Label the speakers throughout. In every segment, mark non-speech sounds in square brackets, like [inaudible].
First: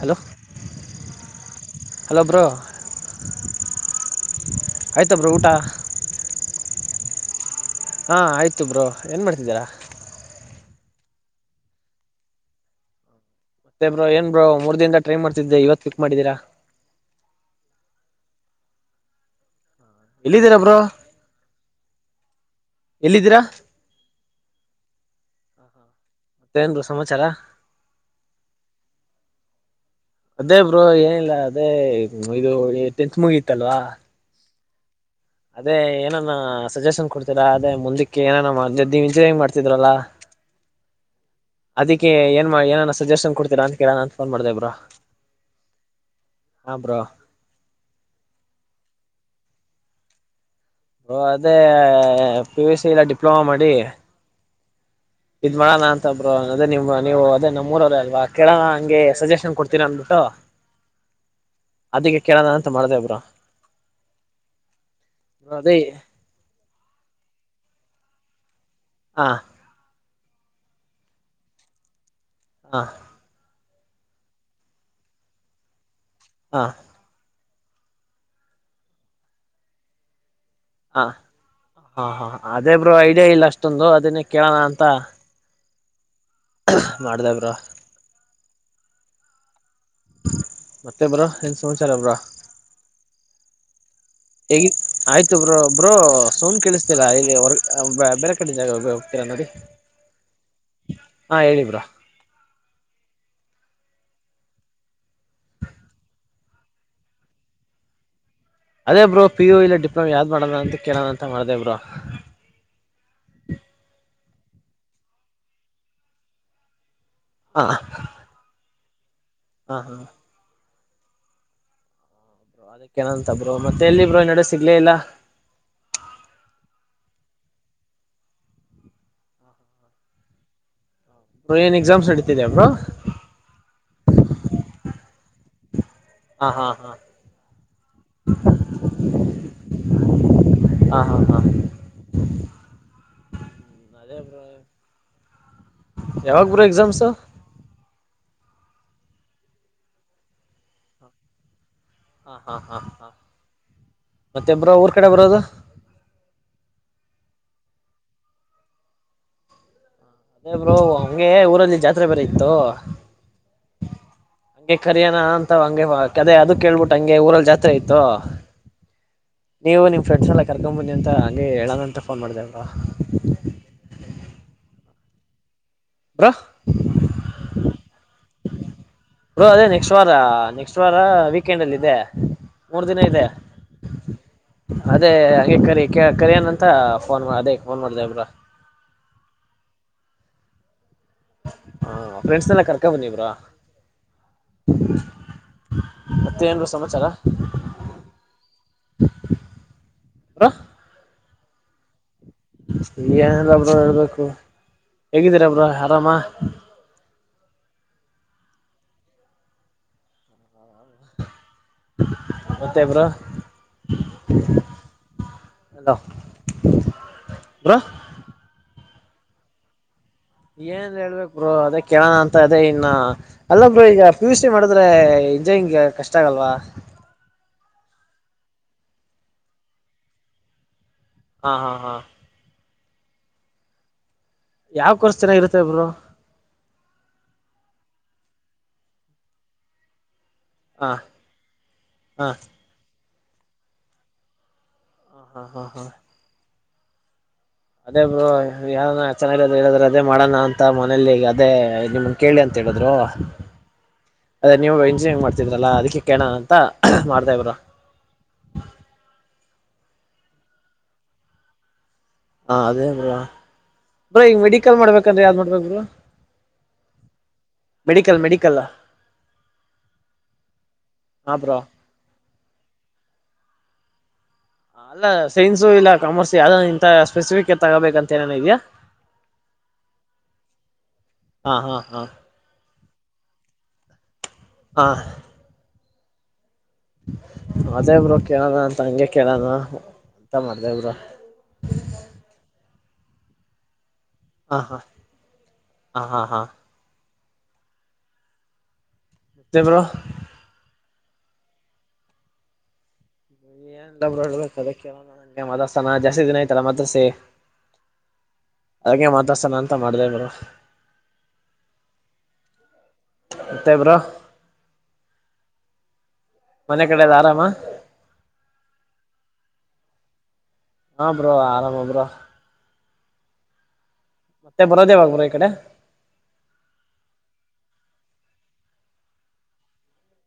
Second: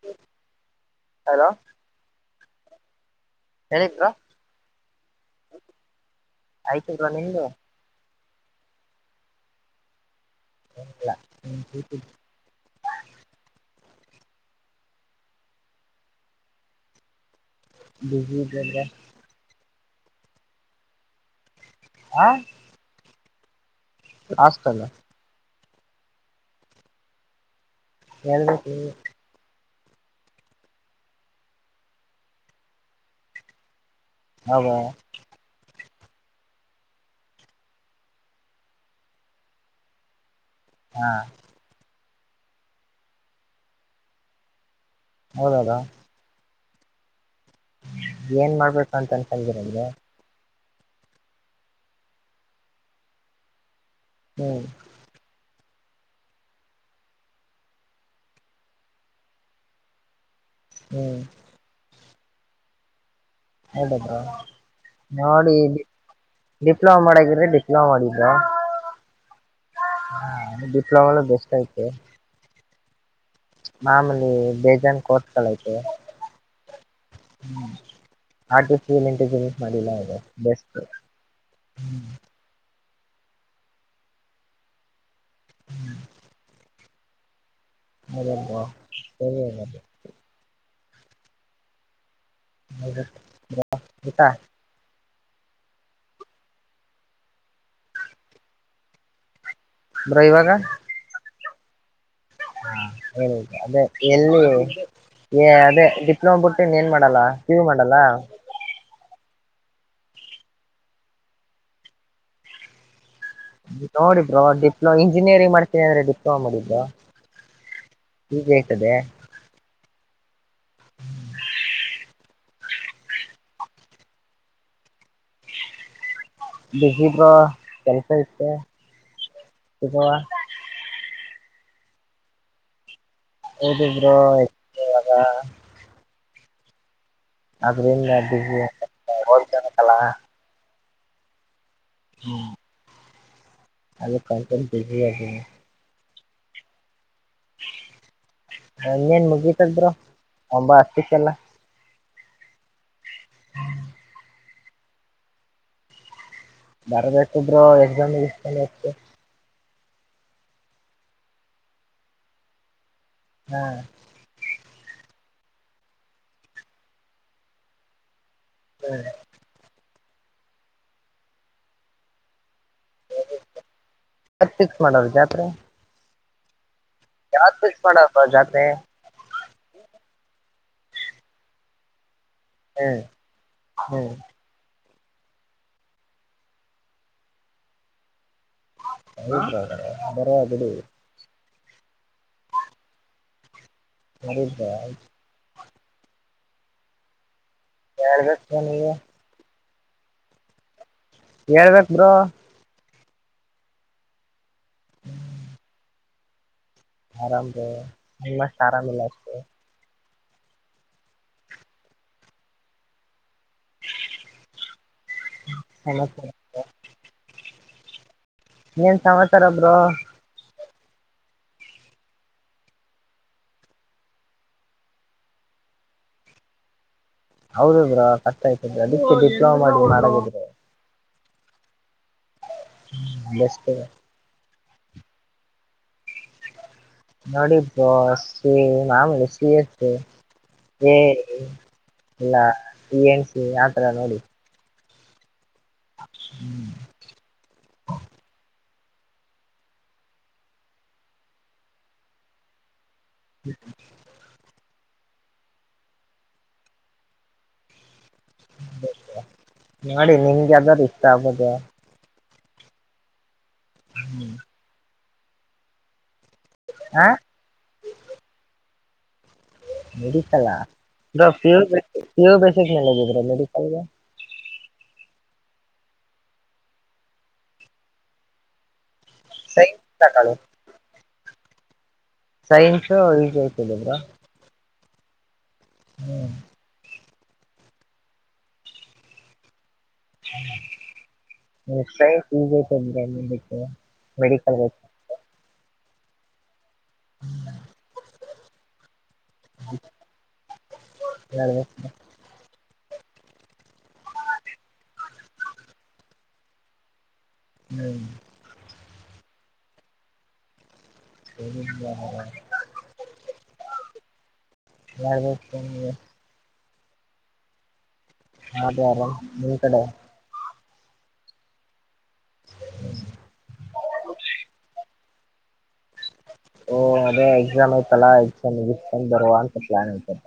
Speaker 1: Hello
Speaker 2: hello
Speaker 1: hello bro.
Speaker 2: ಹೇಳಿದ್ರ
Speaker 1: ಆಯ್ತಾ bro ಊಟ
Speaker 2: ಆಯ್ತಲ್ರ ನಿಮ್ದು.
Speaker 1: ಹಾಂ ಆಯಿತು ಬ್ರೋ ಏನು ಮಾಡ್ತಿದ್ದೀರಾ.
Speaker 2: ಹ ಹ್ಮ.
Speaker 1: ಮತ್ತೆ ಬ್ರೋ ಏನ್ ಬ್ರೋ ಮೂರ್ ದಿನದ ಟ್ರೈ ಮಾಡ್ತಿದ್ದೆ ಇವತ್ ಪಿಕ್ ಮಾಡಿದೀರಾ.
Speaker 2: ಬಿಸಿ ಇದಲ್.
Speaker 1: ಎಲ್ಲಿದ್ದೀರಬ್ರ.
Speaker 2: ಹಾ.
Speaker 1: ಎಲ್ಲಿದ್ದೀರಾ.
Speaker 2: ಆಷ್ಟತಲ್ಲ.
Speaker 1: ಮತ್ತೇನ್ ಸಮಾಚಾರ.
Speaker 2: ಹೇಳ್ಬೇಕು.
Speaker 1: ಅದೇ ಬ್ರೋ ಏನಿಲ್ಲ ಅದೇ ಇದು ಟೆಕ್ಸ್ಟ್ ಮುಗಿತ್ತಲ್ವಾ.
Speaker 2: ಹೌದ.
Speaker 1: ಅದೇ ಏನಾನ ಸಜೆಷನ್ ಕೊಡ್ತೀರಾ ಅದೇ ಮುಂದಕ್ಕೆ ಏನಾನ ನೀ ಇಂಜಿನಿಯರಿಂಗ್ ಮಾಡ್ತಿದ್ರಲ್ಲಾ.
Speaker 2: ಹಾ.
Speaker 1: ಅದಕ್ಕೆ ಏನ್ ಮಾಡ ಏನ ಸಜೆಷನ್ ಕೊಡ್ತೀರ ಅಂತೇಳೋಣ ಅ ಫೋನ್ ಮಾಡೆ ಇಬ್ರಾ.
Speaker 2: ಹೌದದಾ.
Speaker 1: ಹ ಬ್ರೋ.
Speaker 2: ಏನ್ ಮಾಡ್ಬೇಕು ಅಂತ ಅನ್ಸಂದಿರಗೆ
Speaker 1: ಓ ಅದೇ ಪಿ ಸಿ ಎಲ್ಲ ಡಿಪ್ಲೊಮಾ ಮಾಡಿ
Speaker 2: ಹಾ
Speaker 1: ಇದ್ ಮಾಡೋಣ ಅಂತ ಬ್ರರು ಅದೇ ನಿಮ್ ನೀವು ಅದೇ ನಮ್ಮ ಊರವರೇ ಅಲ್ವಾ ಕೇಳೋಣ ಹಂಗೆ ಸಜೆಷನ್ ಕೊಡ್ತೀರ ಅಂದಬಿಟ್ಟು
Speaker 2: ಹ್ಮ್
Speaker 1: ಅದಕ್ಕೆ ಕೇಳೋಣ ಅಂತ ಮಾಡ್ದ ಇಬ್ರು
Speaker 2: ಹೌದ ನೋಡಿ
Speaker 1: ಅದೇ
Speaker 2: ಡಿಪ್ಲೊಮ ಮಾಡಕಿದ್ರೆ ಡಿಪ್ಲೋಮ ಮಾಡಿದ ಯಾ
Speaker 1: ಹಾ
Speaker 2: ಹ ಡಿಪ್ಲೊಮಾ ನೇ ಬೇಸ್ಟ್ ಆಯತ
Speaker 1: ಹಾ
Speaker 2: ಮಾಮೂಲಿ ಬೇಜಾನ್ ಕೋರ್ಸ್ ಗಳಿವೆ
Speaker 1: ಹಾ
Speaker 2: ಹ್ಮ ಆಂಟಜಸ್ ಮಾಡಿಲ್ಲ ಅದು ಬೆಸ್ಟ್
Speaker 1: ಹ ಹಾ ಹಾ ಅದೇಬ್ರು ಐಡಿಯಾ ಇಲ್ಲ ಅಷ್ಟೊಂದು ಅದನ್ನೇ ಕೇಳೋಣ ಅಂತ ಮಾಡ್ದವರು
Speaker 2: ಬಬ ಸರಿ
Speaker 1: ಮತ್ತೆಬ ಬ್ರೋ ಏನ್ ಸಮಾಚಾರ ಬ್ರೋ ಹೇಗಿ
Speaker 2: [unintelligible]
Speaker 1: ಆಯ್ತು ಬ್ರೋ ಬ್ರೋ ಸೌಂಡ್ ಕೇಳಿಸ್ತಿಲ್ಲಾ ಇಲ್ಲಿ ಬೇರೆ ಕಡೆ ಜಾಗೋಗ ಹೋಗ್ತೀರಾ ನೋಡಿ.
Speaker 2: ಬ್ರೋ ಇವಾಗ
Speaker 1: ಹಾ ಹೇಳಿ ಬ್ರೋ
Speaker 2: ಹಾ ಹೇಳ ಅದೇ ಎಲ್ಲಿ ಏ ಅದೇ ಡಿಪ್ಲೊಮಾ ಬಿಟ್ಟು ಇನ್ ಏನ್ ಮಾಡಲ್ಲ ಪಿಯು ಮಾಡಲ್ಲ.
Speaker 1: ಅದೇ ಬ್ರೋ ಪಿ ಯು ಇಲ್ಲ ಡಿಪ್ಲೊಮ ಯಾವ್ದ್ ಮಾಡದ ಅಂತ ಕೇಳೋಣ ಅಂತ ಮಾಡ್ದೇ ಬ್ರೋ
Speaker 2: ನೋಡಿದ್ರು ಡಿಪ್ಲೊಮ ಇಂಜಿನಿಯರಿಂಗ್ ಮಾಡ್ತೀನಿ ಅಂದ್ರೆ ಡಿಪ್ಲೊಮಾ ಮಾಡಿದ್ರು
Speaker 1: ಹ
Speaker 2: ಇತದೆ
Speaker 1: ಹ ಹಾ ಅದಕ್ಕ ನಂತ ಬ್ರೋ ಮತ್ತೆ ಎಲ್ಲಿ ಬ್ರೋ ಎ ನಡೆ ಸಿಗ್ಲೇ ಇಲ್ಲ
Speaker 2: ಬಿಸಿದ್ರ ಕೆಲ್ಸ ಇತ್ತುಗ
Speaker 1: ಏನ್ ಎಕ್ಸಾಮ್ಸ್ ನೆಡಿತಿದ ಬ್ರೋ
Speaker 2: ಹೌದು ಬ್ರೋ ಎಷ್ಟ ಇವಾಗ
Speaker 1: ಹ ಹಾ ಹಾ
Speaker 2: ಬಿಸಿ ಓದ್ಕೋಬೇಕಲ್ಲ
Speaker 1: ಹಾ ಹಾ ಹಾ
Speaker 2: ಹ್ಮ ಅ ಕಲ್ಕ ಬಿಜಿ [unintelligible]
Speaker 1: ಯಾವಾಗ್ ಬ್ರೋ ಎಕ್ಸಾಮ್ಸ್
Speaker 2: ಅನ್ನೇನ್ ಮುಗಿತದ್ರು ಒಂಬ ಅಷ್ಟತಿಕ್ಕೆಲ್ಲ
Speaker 1: ಹಾ ಹಾ ಹಾ ಹಾ ಮತ್ತೆ ಬ್ರೋ ಊರ್ ಕಡೆ ಬರೋದು
Speaker 2: ಬರಬೇಕಾದರು ಎಕ್ಸಾಮ್ ಇಷ್ಟ ಆತತ್ತು
Speaker 1: ಅದೇ ಬ್ರೋ ಹಂಗೆ ಊರಲ್ಲಿ ಜಾತ್ರೆ ಬೇರೆ ಇತ್ತು
Speaker 2: ಹ್ಮ್
Speaker 1: ಹಂಗೆ ಕರಿಯಾಣ ಅಂತ ಹಂಗೆ ಕದೇ ಅದ ಕೇಳ್ಬಿಟ್ಟ ಹಂಗೆ ಊರಲ್ಲಿ ಜಾತ್ರೆ ಇತ್ತು ನೀವು ನಿಮ್ ಫ್ರೆಂಡ್ಸ್ ಎಲ್ಲ ಕರ್ಕೊಂಡ್ ಬನ್ನಿ ಅಂತ ಹಂಗಗೆ ಹೇಳಣ ಅಂತ ಫೋನ್ ಮಾಡಿದೆವಲ್ವಾ
Speaker 2: ಕ ಮಾಡ ಜಾತ್ರೆ
Speaker 1: ಬ್ರೋ
Speaker 2: [unintelligible] ಜಾತ್ರೆ
Speaker 1: ಬ್ರೋ ಅದೇ ನೆಕ್ಸ್ಟ್ ವಾರ ನೆಕ್ಸ್ಟ್ ವಾರ ವೀಕೆಂಡ್ ಅಲ್ಲಿ ಇದೆ ಮೂರ್ ದಿನ
Speaker 2: ಹ್ಮ್
Speaker 1: ಇದೆ
Speaker 2: ಹ್ಮ್
Speaker 1: ಅದೇ ಹಾಗೆ ಕರಿ ಕರಿಯಾನಂತ ಫೋನ್ ಅದೇ ಫೋನ್ ಮಾಡ್ದಬ್ರ
Speaker 2: ಹದ ಬರ ಆಗದು
Speaker 1: ಹಾ ಫ್ರೆಂಡ್ಸ್ನೆಲ್ಲ ಕರ್ಕ ಬನ್ನಿ ಬ್ರೋ
Speaker 2: ಅರಿ
Speaker 1: ಮತ್ತೆ ಏನ್ರು ಸಮಾಚಾರ
Speaker 2: ಶಾರ ಗಷ್ಟ ನೀ
Speaker 1: ಹ
Speaker 2: ಹೇಳ್ಬೇಕ ಬ್ರ
Speaker 1: ಏನಿಲ್ಲ ಒಬ್ರ ಹೇಳ್ಬೇಕು ಹೇಗಿದ್ದೀರ ಒಬ್ರ ಆರಾಮ
Speaker 2: ಆರಾಮ ರ ಮಸ್ ಆರಾಮ ಇಲ್ಲತು
Speaker 1: ಮತ್ತ ಇಬ್ರ
Speaker 2: ಅ
Speaker 1: ರ
Speaker 2: ಏನ್ ಸಮಾಚಾರ ಬ್ರೋ
Speaker 1: ಏನ್ ಹೇಳ್ಬೇಕಕ್ ಬ್ರರು ಅದೇ ಕೇಳೋಣ ಅಂತ ಅದೇ ಇನ್ನ ಅಲ್ಲ ಬರು ಈಗ ಪಿ ಯು ಸಿ ಮಾಡಿದ್ರೆ ಅಜಯ್ ಹಿಂಗೆ ಕಷ್ಟ ಆಗಲ್ವಾ
Speaker 2: ಹೌದಬ್ರಾ ಕಷ್ಟ ಆಯ್ತದ್ರೀ ಅದಕ್ಕೆ ಡಿಪ್ಲೊಮಾ ಮಾಡಿ ಮಾರಾಗಿದ್ರೆ
Speaker 1: ಹಾ ಹಾ ಹಾ
Speaker 2: ಹ್ಮ ಬಷ್ಟತು
Speaker 1: ಯಾವಕೋರ್ಸ್ ಜನ ಇರುತ್ತೇಬ್ರು
Speaker 2: ನೋಡಿಬ ಸಿ ಮಾಮೂಲಿ ಸಿ ಎತ್ತು
Speaker 1: ಹಾ
Speaker 2: ಏ
Speaker 1: ಹಾ
Speaker 2: ಇಲ್ಲ ಈ ಎನ್ಸ ಆತರ ನೋಡಿ
Speaker 1: ಹ ಹಾ ಹಾ ಹಾ
Speaker 2: ಹ್ಮ್
Speaker 1: ಅದೇ ಬ್ರೋ ಯಾರ ಚೆನ್ನಾಗಿ ಹೇಳದ್ರೆ ಅದೇ ಮಾಡೋಣ ಅಂತ ಮನೇಲಿ ಅದೇ ನಿಮ ಕೇಳಿ ಅಂತ ಹೇಳಿದ್ರ ನೀವು ಇಂಜಿನಿಯಂಗ್ ಮಾಡ್ತಿದ್ರಲ್ಲ ಅದಕ್ಕೆ ಕೇಣ ಅಂತ ಮಾಡ್ತಾಬ್ರ
Speaker 2: [unintelligible] ನೋಿ ನಿಮ್ಗೆ ಅದಾರೂ ಇಷ್ಟ ಆಗ್ಬದ
Speaker 1: ಹಾ ಅದೇ ಬ್ರಾ ಬ್ರ ಈಗ ಮೆಡಿಕಲ್ ಮಾಡ್ಬೇಕಂದ್ರೆ ಯಾವ್ದ್ ಮಾಡ್ಬೇಕ್ ಬ್ರೋ
Speaker 2: ಹಾ
Speaker 1: [inaudible] medical medical
Speaker 2: medical bro P ಪ್ಯೋ ಬಸಿಕ್ ಮೇಲೆಗಿದ್ರೆ ಮೆಡಿಕಲ್ಗೆ
Speaker 1: ಅಲ್ಲ ಸೈನ್ಸು ಇಲ್ಲ ಕಾಮರ್ಸ ಯ ಇಂತ ಸ್ಪೆಸಿಫಿಕ್ ತಗೋಬೇಕಂತ ಏನನ ಇದ್ಯಾಾ
Speaker 2: ಸೈನ್ಸ್ ತಕಳಿ
Speaker 1: ಹಾ ಹಾ ಹಾ
Speaker 2: ಸೈನ್ಸು ಈಜಿ ಆಯ್ತದ ಬ್ರೋ
Speaker 1: ಆ
Speaker 2: ಹ್ಮ್
Speaker 1: ಅದೇಬ್ರು ಕೇಳೋಣ ಅಂತ ಹಂಗೆ ಕೇಳದು
Speaker 2: [inaudible] ಸೈನ್ಸ್ ಈಜಿ [unintelligible] ಮೆಡಿಕಲ್
Speaker 1: ಹ ಹಾ ಹಾ ಮತ್ತೆ ಬ್ರೋ
Speaker 2: ಹೇಳ್ಬೇಕ್ ಬ್ರೋ
Speaker 1: ಏನಿಲ್ಲ ಬ್ರೋ ಹೇಳ್ಬೇಕ್ ಅದೇ ಕೇಳಣ ಅಂದೆ ಮದಸ್ಾನ ಜಾತಿ ದಿನ ಆಐತಲ್ಲ ಮತ್ರಸೇ
Speaker 2: ಹ್ಮ್
Speaker 1: ಅಗೆ ಮಾತಸನ ಅಂತ ಮಾಡ್ದೇವರು
Speaker 2: [unintelligible]
Speaker 1: ಮತ್ತೆ ಬ್ರೋ
Speaker 2: [unintelligible]
Speaker 1: ಮನೆ ಕಡೆಲ್ಲ ಆರಾಮ
Speaker 2: ಅದೇ ಆರಾಮ ನಿಮ್ ಕಡೆ
Speaker 1: ಹಾ ಬ್ರೋ ಆರಾಮ ಬ್ರೋ
Speaker 2: [unintelligible]
Speaker 1: ಮತ್ತೆ ಬರೋದೇ ಯಾವಾಗ ಈ ಕಡೆ
Speaker 2: ಓ ಅದೇ ಎಕ್ಸಾಮ್ ಆಯ್ತಲ್ಲಾ ಎಕ್ಸಾಮ್ಟ್ಕೊಂಡ ಬರುವ ಅಂತ ಪ್ಲಾನ್ ಐಯ್ತಪ್ಪ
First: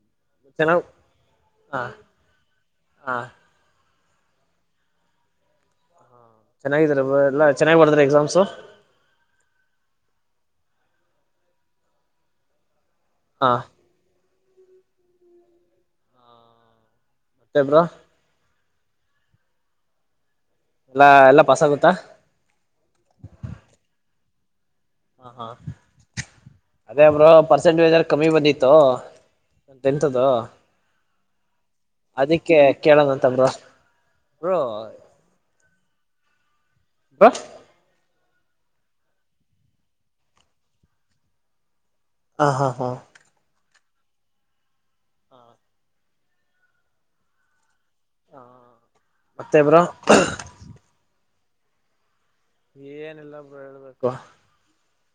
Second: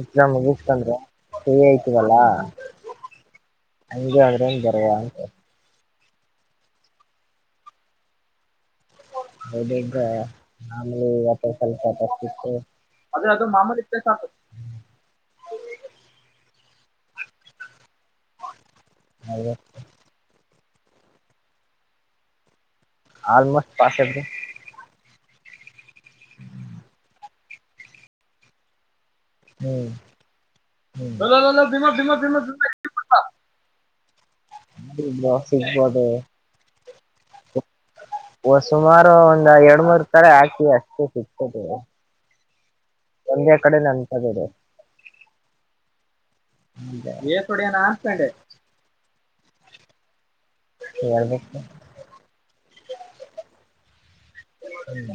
Speaker 2: ಎಕ್ಸಾಮ್
Speaker 1: ಚೆನ್ನಾಗ್
Speaker 2: ಮುಗಿಸಿಕೊಂಡು ಫ್ರೀ
Speaker 1: ಹಾ
Speaker 2: ಆಯಿತಿವಲ್ಲ
Speaker 1: ಹಾ
Speaker 2: ಹಂಗೆ ಆದ್ರನ್ ಬರುವ ಅಂತ
Speaker 1: ಚೆನ್ನಾಗಿದಾರ ಎಲ್ಲಾ ಚೆನ್ನ್ ಬಾರದ್ರ ಎಕ್ಸಾಮ್ಸು
Speaker 2: ಹೌದು ಈಗ ನಮಲಿವತ್ತ ಸ್ವಲ್ಪ ಟಫ್ ಇತ್ತು ಅದೇ ಅದು
Speaker 1: ಹಾ
Speaker 2: ಮಾಮೂಲಿ ಇದ್ರೆ ಸಾಕು
Speaker 1: ಮತ್ತೆ ಬ್ರೋ
Speaker 2: ಹೇಳ್ಬೇಕ್ ಬ್ರೋ
Speaker 1: ಎಲ್ಲಾ ಎಲ್ಲ ಪಾಸ್ ಆಗುತ್ತಾ
Speaker 2: ಆಲ್ಮೋಸ್ಟ್ ಪಾಸ್ ಬ್ರೋ
Speaker 1: ಹ ಹಾ ಅದೇ ಬ್ರೋ ಪರ್ಸೆಂಟೇಜಲ್ ಕಮ್ಮಿ ಬಂದಿತ್ತು
Speaker 2: ಹ್ಮ್
Speaker 1: ಟೆಂತ್ದ್
Speaker 2: ಹ್ಮ್ ಲೋ, ಲೋ, ಲೋ, ಲೋ, ಭೀಮ ಭೀಮ
Speaker 1: ಅದಿಕ್ಕೆ ಕೇಳನಂತ ಬ್ರೋ ಬ್ರೋ
Speaker 2: ಸಿಗಬಹುದು
Speaker 1: ಬ್ರೋ
Speaker 2: ಒ ಸುಮಾರು ಒಂದ ಎರಡ್ ಮೂರ್ ತಡೆ ಹಾಕಿವ್ ಅಷ್ಟೇ ಸಿಗ್ತತೆ
Speaker 1: ಹ ಹಾ ಹಾ
Speaker 2: ಒಂದೆ ಕಡೆ
Speaker 1: ಹ
Speaker 2: ಅನ್ಕೊಂಡೆ
Speaker 1: ಹ ಮತ್ತೆ ಬ್ರೋ
Speaker 2: [unintelligible]
Speaker 1: ಏನಿಲ್ಲಬ್ರೋ ಹೇಳ್ಬೇಕು
Speaker 2: ಹೂ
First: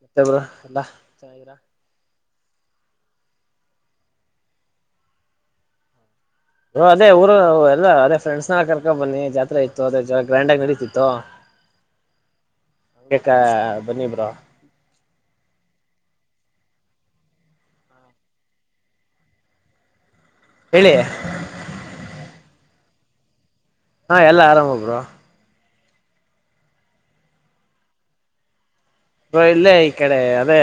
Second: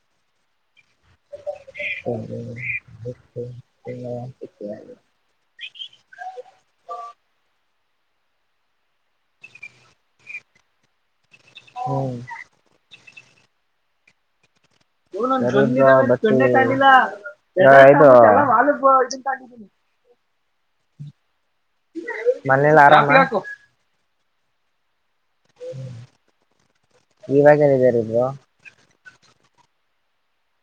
Speaker 1: ಮತ್ತೆಬ್ರೋ ಎಲ್ಲ ಚನ್ನಾಗಿದಿರ
Speaker 2: ಹ
Speaker 1: ಹ ಅದೇ ಊರು ಎಲ್ಲ ಅದೇ ಫ್ರೆಂಡ್ಸ್ ನ ಕರ್ಕೊಂಡ ಬನ್ನಿ ಜಾತ್ರೆ ಇತ್ತು ಅದೇ ಗ್ರ್ಯಾಂಡ್ ಆಗಿ ನಡೀತಿತ್ತು
Speaker 2: ಹ್ಮ್
Speaker 1: ಹಂಗೆ ಬನ್ನಿ ಬ್ರೋ
Speaker 2: ಹ ಚೆ ಕಾಯಿಲ್ಲ ಹಾಲುಂತ ಆಗಿದ್ದೀನಿ
Speaker 1: ಹೇಳಿ
Speaker 2: ಮನೇಲಿ ಆರಾಮ
Speaker 1: ಹಾ ಎಲ್ಲಾ ಆರಾಮಬ್ರೋ
Speaker 2: ಹೂ ಎಲ್ಲಿದಿರ ಬ್ರೋ
Speaker 1: ಹ ಇಲ್ಲೇ ಈ ಕಡೆ ಅದೇ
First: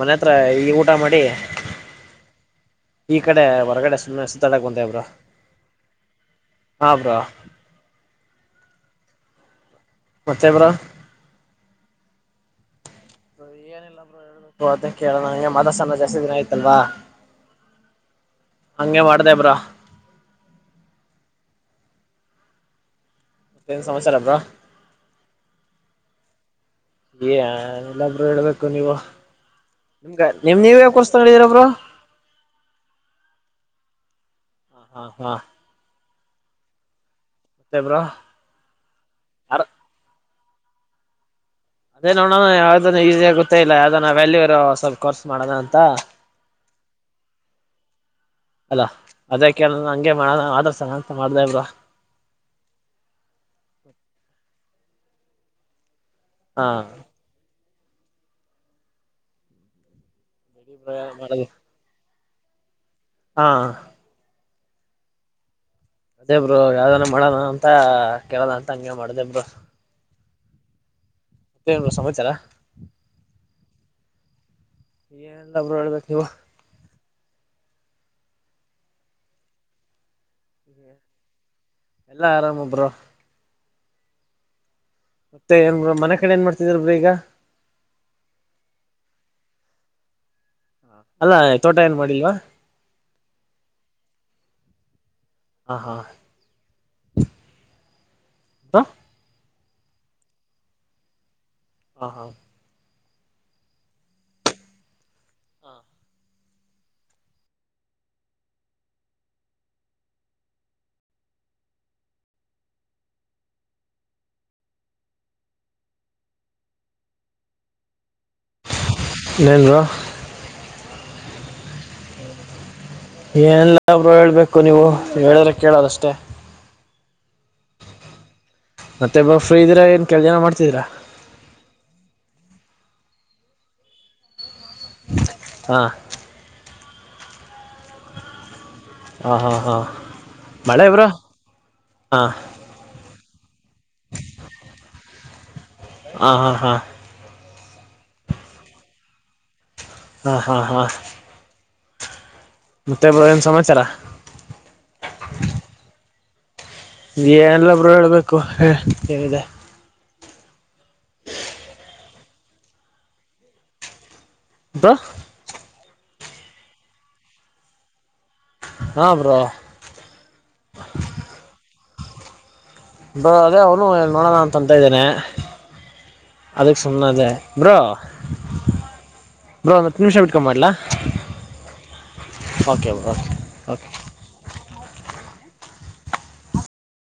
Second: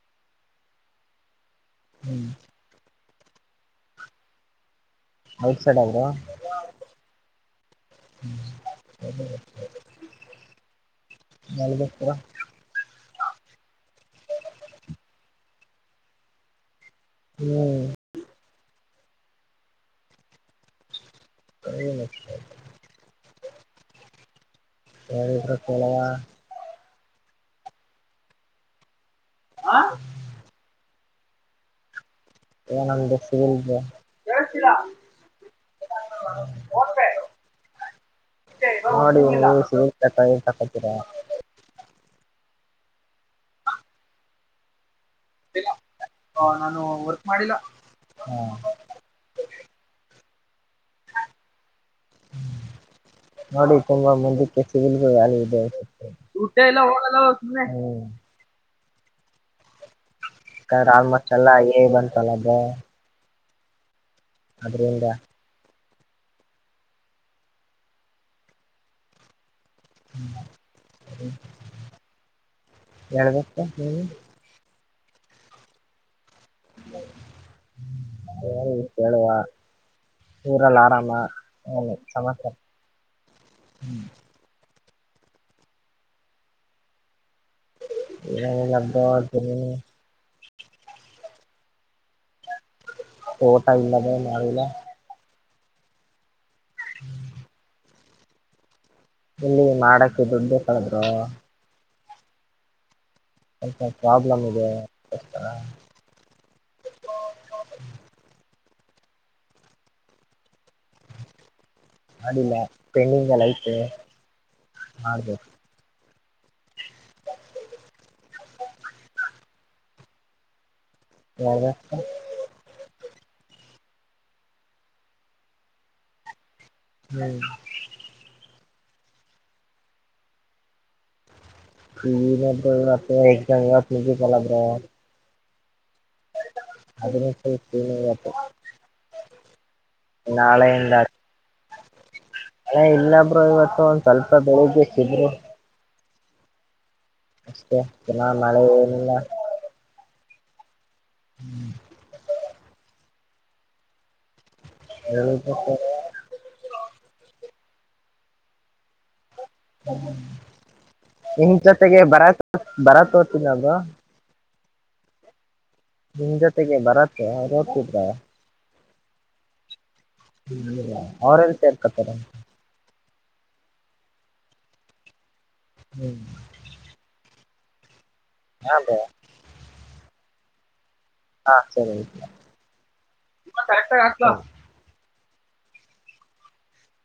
Speaker 1: ಮನೆ ಹತ್ರ ಈ ಊಟ ಮಾಡಿ
Speaker 2: ಹೂ
Speaker 1: ಈ ಕಡೆ ಹೊರಗಡೆ ಸ ಸುತ್ತಾಡಕ್ ಬಂದೆ ಬ್ರೋ
Speaker 2: ರೈಟ್ ಸೈಡ್ ಬ್ರೋ
Speaker 1: ಹಾ ಬ್ರೋ ಮತ್ತೆ ಬ್ರೋ
Speaker 2: ನಲ್ಬತ್ತರ
Speaker 1: ಅ ಕೇಳೋಣ ಮಠಡಿಸೋಣ ಜಾಸ್ತಿ ದಿನ ಆಯ್ತಲ್ವಾ
Speaker 2: ಹೂ
Speaker 1: ಹಂಗೆ ಮಾಡ್ದ ಬ್ರೋ
Speaker 2: ಸನು
Speaker 1: ಮತ್ತೇನ್ ಸಮಾಚಾರ ಬ್ರೋ
Speaker 2: ಯಾರಿದ್ರ ಕೊಳವಾ
Speaker 1: ಯ ಎಲ್ಲಬ್ರು ಹೇಳ್ಬೇಕು ನೀವು
Speaker 2: ಹಾ
Speaker 1: ನಿಮ್ಗ ನಿಮ್ ನೀವ ಯಾಕೋಸ್ ಳರ ಬ್ರೋ
Speaker 2: ನಂದಂದ ಸಿಗಿದೆ
Speaker 1: ಆಾ ಹಾ ಹಾ ಮತ್ತೆ ಬ್ರೋ
Speaker 2: ನೋಡಿ
Speaker 1: ಯಾರ್
Speaker 2: ಕಪತಿರ
Speaker 1: ಅದೇ ನೋಡೋಣ ಯಾವದ ಈ ಗೊಾ ಇಲ್ಲ ಯಾವದ ವ್ಯಾಲ್ಯೂ ಇ ಸ್ವಲ್ಪ ಕೋರ್ಸ್ ಮಾಡೋಣ ಅಂತ
Speaker 2: ನಾನು ವರ್ಕ್ ಮಾಡಿಲ್ಲ
Speaker 1: ಅಲ್ಲ ಅದಕ್ಕೆ ಹಂಗೆ ಮಾಡ ಆದ
Speaker 2: ನೋಡಿ ತುಂಬಾ ಮಂದಕ್ಕೆ ಊ ಎ
Speaker 1: ಹಾ
Speaker 2: ಕ್ರ ಆಲ್ಮೋಸ್ಟ್ ಎಲ್ಲ
Speaker 1: ಮಾಡೋದು
Speaker 2: ಅಲ್ಲೇ ಬಂತಲ್ಲ ಅಬ
Speaker 1: ಹಾ
Speaker 2: ಅ್ರ ಎಂದ
Speaker 1: ಅದೇಬ್ರು ಯಾವ್ದನ ಮಾಡೋಣ ಅಂತ ಕೇಳಲ್ಲ ಅಂತ ಹಂಗಗೆ ಮಾಡ್ದೇಬ್ರರು
Speaker 2: ಹ
Speaker 1: ಬ್ರೋ ಸಮಾಚಾರ
Speaker 2: ಎಳ್ಬೇಕ ನೀ
Speaker 1: ಏಲ್ಲಬ್ರು ನೋಡ್ಬೇಕ ಇವ
Speaker 2: ಅ ಹೇಳೇಳುವ ಊರಲ್ಲಿ ಆರಾಮ
Speaker 1: ಎಲ್ಲಾ ಆರಾಮಬ್ರ
Speaker 2: ಹ್ಮ್
Speaker 1: ಮತ್ತೆ ಏನ್ ಮನೆ ಕಡೆ ಏನ್ ಮಾಡ್ತಿದ್ರ ಬಿ ಈಗ
Speaker 2: ನಂತ್ದನ
Speaker 1: ಅಲ್ಲಾ ತೋಟ ಏನ್ ಮಾಡಿಲ್ವಾ
Speaker 2: ತೋಟ ಇಲ್ಲದೆ ನಾವಿಲ್ಲ
Speaker 1: ಹ ಹಾ
Speaker 2: ಹ್ಮ್
Speaker 1: ಅದ
Speaker 2: ಇಲ್ಲಿ ಮಾಡಕ್ಕೆ ದುಡ್ ಬೇಕಳದ್ರು
Speaker 1: ಹ ಹಾ
Speaker 2: ಸ್ಲ್ಪ ಪ್ರಾಬ್ಲಮ್ ಇದೆರ್ತರ
Speaker 1: ಹ
Speaker 2: ಮಾಡಿಲ್ಲ ಪೆಂಡಿಂಗ್ ಹೈಥೆ ಹಾಗೌದ
Speaker 1: ಎನ್ ಬ್ರೋ
Speaker 2: ಹ
Speaker 1: ಏನಲ್ಲ ಬ್ರೋ ಹೇಳ್ಬೇಕು ನೀವು ಹೇಳಿದ್ರೆ ಕೇಳಾರಷ್ಟೇ
Speaker 2: ಹ್ಮ್
Speaker 1: ಮತ್ತೆ ಇಬ್ಬ ಫ್ರೀ ಇದೀರ ಏನು ಕೆಲ ಜನ ಮಾಡ್ತಿದೀರಾ
Speaker 2: ಹೆ ನಿ ಕಲ್ರ
Speaker 1: ಹಾ
Speaker 2: ಅದಿನ
Speaker 1: ಆಾ ಹಾ ಹಾ
Speaker 2: ನಾಳೆ
Speaker 1: ಮಳೆ
Speaker 2: ಎಂದ
Speaker 1: ಬ್ರೋ ಹಾ
Speaker 2: ಹ ಇಲ್ಲೊಬ್ರು ಇವತ್ತು ಒಂದ್ ಸ್ವಲ್ಪ ಬೆಳಿಗ್ಷ್ಟಿದ್ರು
Speaker 1: ಆ ಹಾ ಹಾ
Speaker 2: ಅಷ್ಟೇ ಜನ ಮಳೆ ಏನಿಲ್ಲ
Speaker 1: ಹಾ ಹಾ ಹಾ
Speaker 2: ಹ್ಮ್
Speaker 1: ಮತ್ತೆ ಬರನ್ ಸಮಯ ಚಲ್ಲಾಗ
Speaker 2: ಎ
Speaker 1: ನೀ ಏನೆಲ್ಲೊಬ್ರು ಹೇಳ್ಬೇಕು ಹೇಳಿದೆ
Speaker 2: ನಿನ್ ಜೊತೆಗೆ ಬರ ಬರ ತೋತನದು
Speaker 1: ಬಾ
Speaker 2: ನಿಮ ಜೊತೆಗೆ ಬರತ್ತೆ ಅವ್ ನೋಡ್ತಿದ್ರ
Speaker 1: ಹಾ ಬ್ರೋ
Speaker 2: ಹ್ಮ ಇಲ್ಲ ಅವ್ರ ರತ ಇರ್ಕತಾರೆ
Speaker 1: ಬ ಅದೇ ಅವನು ಏನು ಮಾಡೋಡೋಣ ನು ತಂತ ಇದ್ದಾನೆ
Speaker 2: ಹ್ಮ್
Speaker 1: ಅದಕ್ಕೆ ಸುಮ್ಮನೆ ಅದೇ ಬ್ರೋ
Speaker 2: ಹಾಬ
Speaker 1: ಬ್ರೋ ಒಂದು ಹತ್ತು ನಿಮಿಷ ಬಿಟ್ಕೊಂಡ್ ಮಾಡ್ಲಾ
Speaker 2: ಹ ಸ
Speaker 1: ಓಕೆ ಬ್ರೋ ಓಕೆ
Speaker 2: ಕಕ್ಲ